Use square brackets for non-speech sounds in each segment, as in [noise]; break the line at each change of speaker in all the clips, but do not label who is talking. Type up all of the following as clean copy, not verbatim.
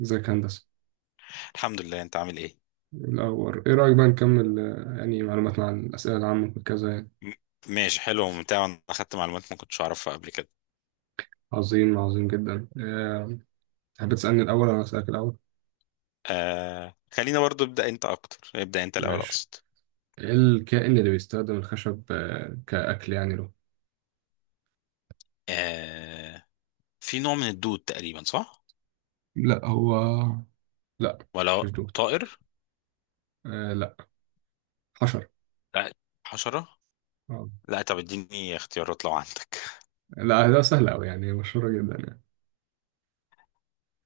ازيك يا هندسة.
الحمد لله، انت عامل ايه؟
الأول، إيه رأيك بقى نكمل يعني معلوماتنا عن الأسئلة العامة وكذا يعني.
م- ماشي، حلو وممتع. انا اخدت معلومات ما كنتش اعرفها قبل كده.
عظيم، عظيم جدا. تحب تسألني الأول ولا أسألك الأول؟
خلينا برضو. ابدا انت الاول
ماشي.
اقصد.
إيه الكائن اللي بيستخدم الخشب كأكل يعني له؟
آه في نوع من الدود تقريبا، صح؟
لا، هو. لا
ولا
مش دوت.
طائر؟
آه، لا. حشر.
لا، حشرة.
آه.
لا، طب اديني اختيارات لو عندك.
لا، ده سهل أوي يعني، مشهورة جدا يعني.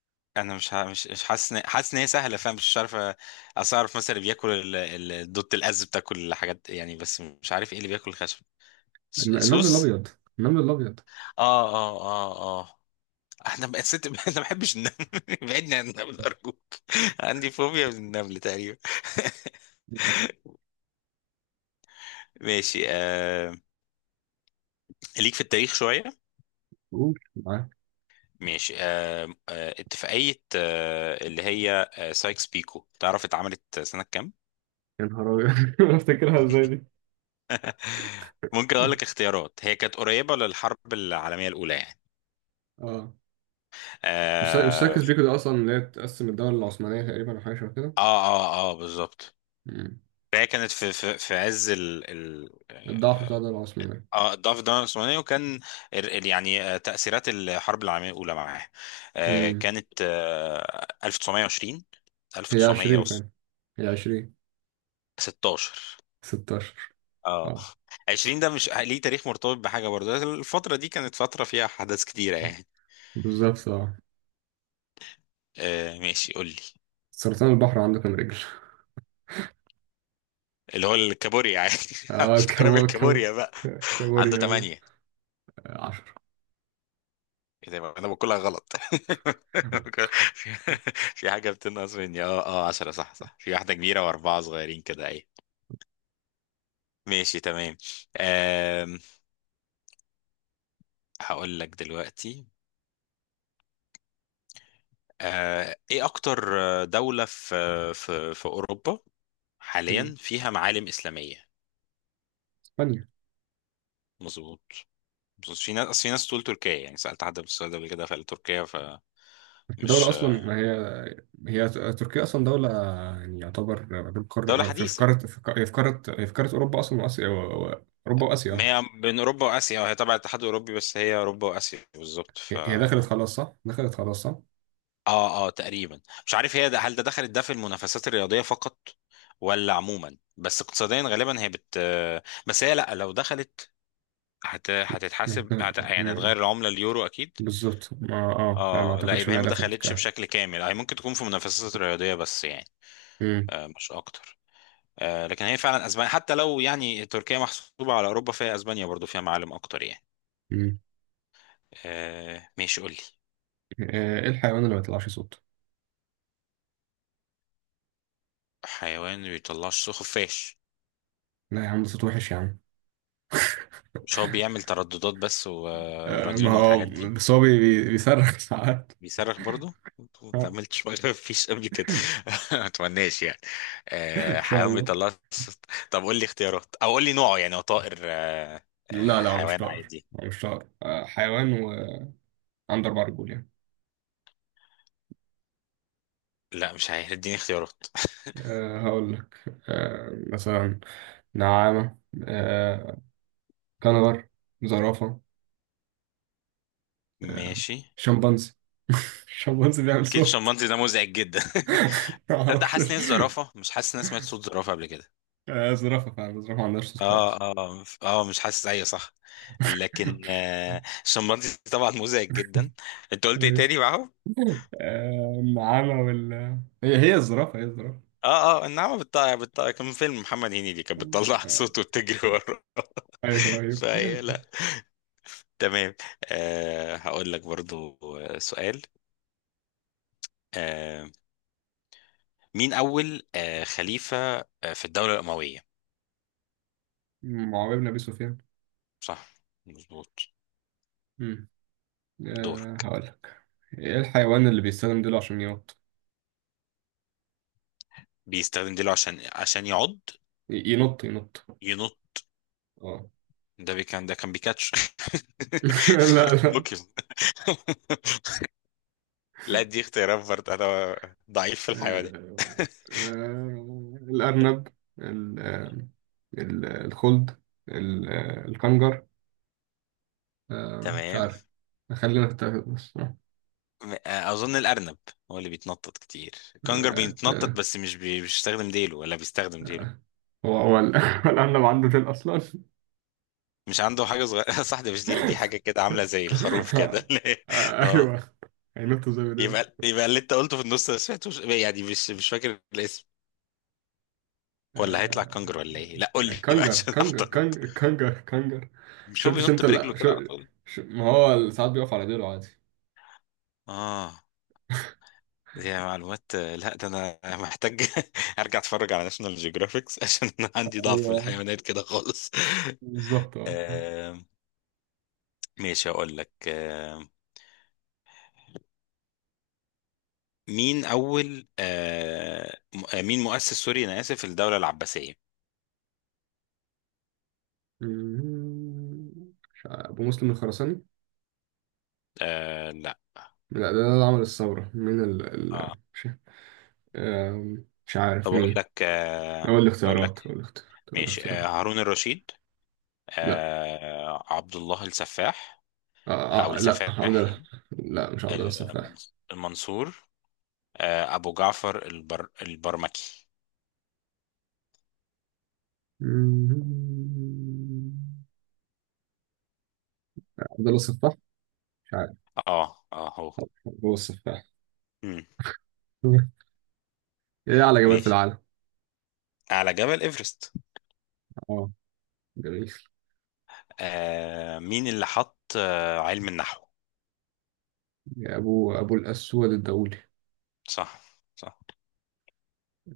[laughs] انا مش ه- مش مش حاسس حاسس ان هي سهله، فاهم، مش عارف اصل اعرف مثلا اللي بياكل الدود الاز بتاكل حاجات يعني، بس مش عارف ايه اللي بياكل الخشب.
النمل
سوس.
الأبيض، النمل الأبيض.
اه. اه، احنا بقى ست. [laughs] انا ما بحبش النمل. [laughs] بعدني عن النمل ارجوك، عندي فوبيا من النمل تقريبا. [laughs] ماشي. ليك في التاريخ شويه.
قول معاك.
ماشي، اتفاقيه اللي هي سايكس بيكو، تعرف اتعملت سنه كام؟
يا نهار أبيض. [laughs] بفتكرها إزاي دي؟
ممكن اقول لك اختيارات، هي كانت قريبه للحرب العالميه الاولى يعني.
آه مش
اه
ساكس بيكو ده أصلا، اللي هي تقسم الدولة العثمانية تقريبا أو حاجة شبه كده.
اه, آه بالظبط.
مم.
فهي كانت في عز ال... ال...
الضعف
آه،
بتاع الدولة العثمانية.
اه ضعف الدولة العثمانية، وكان يعني تأثيرات الحرب العالمية الأولى معاه،
مم.
كانت 1920.
هي 20
1916.
فعلا، هي 20، 16.
اه،
اه،
20 ده مش ليه تاريخ مرتبط بحاجة برضه، الفترة دي كانت فترة فيها أحداث كتيرة يعني.
بالظبط، اه.
ماشي، قول لي.
سرطان البحر عنده كام رجل؟
اللي هو الكابوريا يعني.
[laughs]
[laughs]
اه،
مش فاكرها بالكابوريا بقى. عنده
كابوريا، ايوه.
ثمانية.
10.
ايه ده بقى؟ انا بقولها غلط. [laughs] في في حاجة بتنقص مني. اه 10، صح، صح، في واحدة كبيرة واربعة صغيرين كده. ايه، ماشي، تمام. أم، هقول لك دلوقتي. ايه اكتر دولة في في اوروبا حاليا فيها معالم اسلامية؟
اسبانيا.
مظبوط، مظبوط. في ناس أصل، في ناس تقول تركيا يعني، سألت حد بالسؤال ده قبل كده فقال تركيا.
الدولة
فمش
اصلا ما هي، هي تركيا اصلا دولة يعني يعتبر.
دولة
في
حديثة.
قارة، هي في قارة اوروبا اصلا، واسيا، اوروبا
ما
واسيا.
هي بين اوروبا واسيا، هي تبع الاتحاد الاوروبي بس هي اوروبا واسيا بالظبط. ف
هي دخلت خلاص صح؟ دخلت خلاص صح؟
اه تقريبا، مش عارف هي ده، هل ده دخلت ده في المنافسات الرياضية فقط ولا عموما؟ بس اقتصاديا غالبا هي بت، بس هي لا لو دخلت هت... هتتحاسب، هت... يعني
مم.
هتغير العملة اليورو أكيد.
بالظبط. ما اه فما
اه لا،
اعتقدش
يبقى هي
انها
ما
دخلت
دخلتش
كده.
بشكل كامل، هي ممكن تكون في منافسات رياضية بس يعني، آه مش أكتر. آه لكن هي فعلا أسبانيا، حتى لو يعني تركيا محسوبة على أوروبا، فهي أسبانيا برضو فيها معالم أكتر يعني.
مم.
آه ماشي قولي.
ايه الحيوان اللي ما بيطلعش صوت؟
حيوان ما بيطلعش صوت؟ خفاش.
لا يا عم، ده صوت وحش يا عم.
مش هو بيعمل ترددات بس
ما
ورنين
هو
والحاجات دي؟
بس هو بيصرخ [laughs] ساعات.
بيصرخ برضه، ما
[laughs]
اتعملتش ما فيش قبل كده. [laughs] ما اتمناش يعني.
ان شاء
حيوان
الله.
بيطلع صوت. طب قول لي اختيارات او قول لي نوعه يعني، هو طائر
لا، لا هو مش
حيوان
طائر.
عادي؟
هو مش طائر. حيوان، وعنده اربع رجول يعني.
لا مش عارف، اديني اختيارات.
هقول لك. أه، مثلا نعامة، أه كنغر، زرافة، أه
ماشي.
شمبانزي. [laughs] الشمبانزي بيعمل
اكيد
صوت.
الشمبانزي ده مزعج جدا. [laughs]
[laughs] ما
تصدق حاسس
اعرفش.
ان هي الزرافه، مش حاسس ان انا سمعت صوت زرافه قبل كده.
زرافة فعلا، الزرافة ما عندهاش صوت خالص.
اه مش حاسس، ايوه صح. لكن
[laughs]
الشمبانزي طبعا مزعج جدا. انت قلت ايه تاني معاهم؟
النعامة وال هي، هي الزرافة، هي الزرافة.
اه النعمة بتطلع، كان فيلم محمد هنيدي كانت بتطلع [laughs]
آه،
صوت وبتجري وراه.
أيوه، أيوه.
فهي
[laughs]
لا. تمام. آه هقول لك برضو سؤال. آه مين أول خليفة في الدولة الأموية؟
معاوية بن أبي سفيان.
صح، مظبوط.
مم.
دورك.
هقول لك. إيه الحيوان اللي بيستخدم ديله عشان ينط؟
بيستخدم ديله عشان يعض؟
ينط.
ينط؟
أه.
ده كان بيكاتش.
[laughs] لا،
[laughs]
لا.
بوكيمون. لا دي اختيارات برضه، انا ضعيف في الحيوانات.
آه، الأرنب، ال- آه، الخلد، الكنجر.
[laughs]
مش
تمام.
عارف. خلينا في التلاتة بس.
اظن الارنب هو اللي بيتنطط كتير. الكنجر بيتنطط
آه،
بس مش بيستخدم ديله، ولا بيستخدم ديله؟
آه، [laughs] هو الأرنب عنده ديل أصلا؟
مش عنده حاجه صغيره؟ [laughs] صح ده مش ديل، دي
[laughs]
حاجه كده عامله زي الخروف كده.
[laughs]
[laughs] اه.
ايوه، هينطوا زي ما دول.
يبقى، يبقى اللي انت قلته في النص انا سمعتوش يعني، مش فاكر الاسم. ولا هيطلع
آه،
كنجر ولا ايه؟ لا قول لي، [laughs] بقى عشان احترت.
كانجر.
مش هو
شفتش
بينط
انت،
برجله
لا.
كده على طول؟
ما هو ساعات بيقف على ديله عادي.
اه دي معلومات، لا ده انا محتاج [laughs] ارجع اتفرج على ناشونال جيوغرافيكس عشان [laughs] انا عندي ضعف في
ايوه،
الحيوانات كده خالص.
بالظبط، اه.
[laughs] ماشي، هقول لك مين أول مين مؤسس، سوري أنا آسف، الدولة العباسية؟
مش عارف، ابو مسلم الخراساني.
لا.
لا، ده اللي عمل الثوره. مين ال
آه.
ال مش. مش
طب
عارف
أقول
مين.
لك
هو
أقول لك.
الاختيارات، هو الاختيارات، هو
ماشي،
الاختيارات.
هارون الرشيد،
لا،
عبد الله السفاح،
آه
أو
آه لا، عبد
السفاح
الله.
يعني،
لا، مش عبد الله السفاح.
المنصور، أبو جعفر البرمكي.
عبد الله السفاح، مش عارف.
اه هو.
هو السفاح.
مم.
[laughs] ايه اعلى جبل في
ماشي.
العالم؟
على جبل إيفرست.
اه، جميل.
مين اللي حط علم النحو؟
ابو الاسود الدولي.
صح، صح.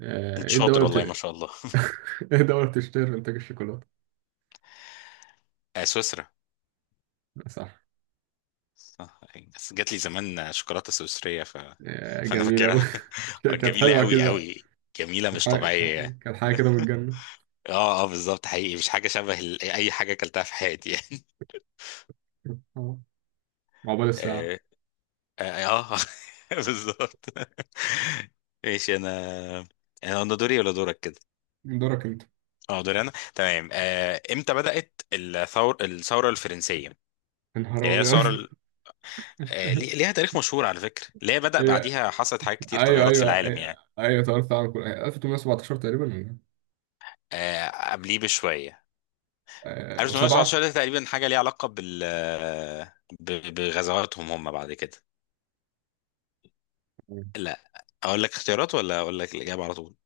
انت
ايه
شاطر
الدوله
والله ما شاء الله.
[laughs] ايه الدوله بتشتهر بانتاج الشوكولاته؟
آه سويسرا.
صح.
صح. بس جات لي زمان شوكولاته سويسريه ف... فانا
جميل اوي.
فاكرها. [laughs] آه،
[laughs] كانت
جميله
حلوه اكيد
قوي
بقى.
قوي، جميله مش طبيعيه يعني.
كانت حاجه كده من الجنه.
[laughs] اه بالظبط، حقيقي مش حاجه شبه اي حاجه اكلتها في حياتي يعني.
اه، عقبال
[laughs]
الساعه.
اه, آه آه، [laughs] بالظبط. [laughs] ماشي، انا انا أنا دوري ولا دورك كده؟
دورك انت.
اه دوري انا، تمام. آه امتى بدأت الثوره الفرنسيه يعني؟
انهار
هي
ابيض.
الثوره
[laughs]
ليها تاريخ مشهور على فكرة، ليه بدأ
هي،
بعديها حصلت حاجات كتير
ايوه
تغيرات في
ايوه
العالم
ايوه.
يعني.
ايوه، تعرف عن كل 1817 تقريبا، ولا إيه؟
آه، قبليه بشوية.
وسبعه.
1819 ده تقريبا حاجة ليها علاقة بال بغزواتهم هم بعد كده. لا، أقول لك اختيارات ولا أقول لك الإجابة على طول؟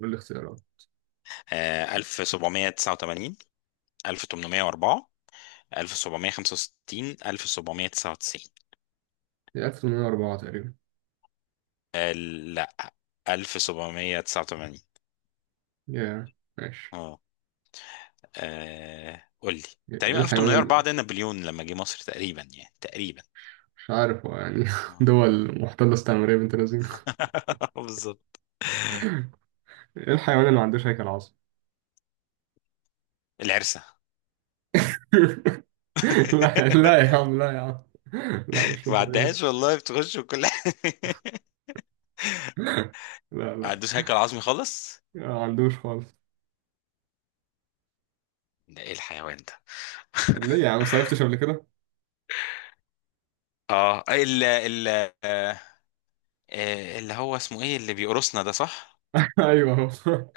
قول لي اختيارات.
1789، 1804، 1765، 1799.
هي 1804 تقريبا.
لا 1789.
يا، ماشي.
اه. قول لي.
ايه
تقريبا
الحيوان
1804
اللي.
ده نابليون لما جه مصر تقريبا يعني، تقريبا.
مش عارف هو يعني. [laughs]
آه.
دول محتلة استعمارية بنت لذينة.
[laughs] بالظبط.
ايه الحيوان اللي ما عندوش هيكل عظمي؟
العرسه.
[laughs] لا، لا يا
[laughs]
عم، لا يا عم. لا، مش
ما
الدرجات.
عدهاش والله، بتخش وكل حاجه. [laughs]
لا، لا.
عدوش هيكل عظمي خالص.
ما عندوش خالص.
ده ايه الحيوان ده؟
ليه يا عم صيفتش قبل كده؟
اه ال ال آه، آه، اللي هو اسمه ايه اللي بيقرصنا ده، صح.
[laughs] ايوه هو.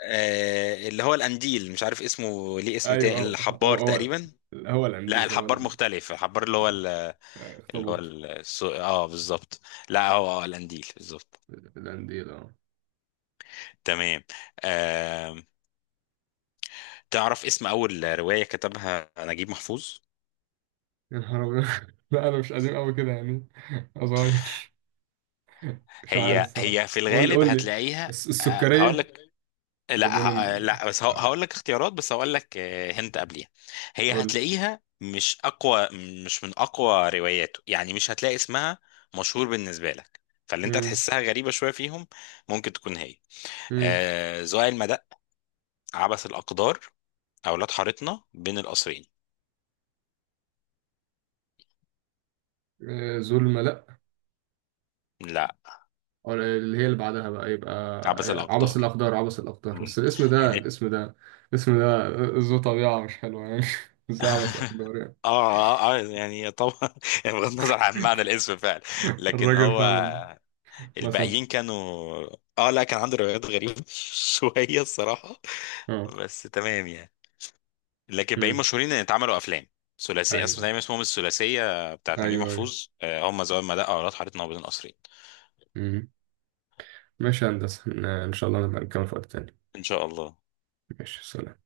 اللي هو القنديل، مش عارف اسمه ليه اسم
ايوه،
تاني،
هو
الحبار
هو هو
تقريبا.
هو
لا
القنديل، هو
الحبار
القنديل.
مختلف. الحبار اللي هو
آه،
اللي هو
اخطبوط.
السو... اه بالظبط. لا هو اه القنديل بالظبط.
القنديل، اه.
تمام. آه، تعرف اسم اول رواية كتبها نجيب محفوظ؟
يا نهار أبيض. [laughs] لا، انا مش قديم قوي كده يعني. أنا صغير. مش عارف
هي
الصراحه،
هي في
قول لي
الغالب
قول لي.
هتلاقيها. هقول
السكريه.
لك، لا
وبين
لا بس
آه،
هقول لك اختيارات، بس هقول لك هنت قبليها. هي
قول.
هتلاقيها مش اقوى، مش من اقوى رواياته يعني، مش هتلاقي اسمها مشهور بالنسبه لك، فاللي انت
مم.
تحسها غريبه شويه فيهم ممكن تكون هي.
مم.
آه زوال المدق، عبث الاقدار، اولاد حارتنا، بين القصرين.
ظلمة، لأ.
لا
أو اللي هي اللي بعدها بقى، يبقى
عبث
عبس
الاقدار.
الأقدار، عبس الأقدار. بس
مم.
الاسم ده،
لان
الاسم ده، الاسم ده ذو طبيعة مش حلوة يعني. [laughs] بس عبس أقدار يعني.
اه يعني طبعا، [laughs] بغض النظر عن معنى الاسم فعلا.
[laughs]
لكن
الراجل
هو
فعلا. الله
الباقيين
يسامحه.
كانوا، اه لا، كان عنده روايات غريبة [laughs] شوية الصراحة،
اه.
بس تمام يعني. لكن الباقيين
مم.
مشهورين ان اتعملوا افلام ثلاثية، اسمه
أيوه،
دايما اسمهم الثلاثية بتاعت
أيوه،
نجيب
أيوه.
محفوظ، هم زمان ما دقة، اولاد حارتنا، وبين القصرين.
مم. ماشي يا هندسة، إن شاء الله نبقى نكمل في وقت تاني.
ان شاء الله.
ماشي، سلام.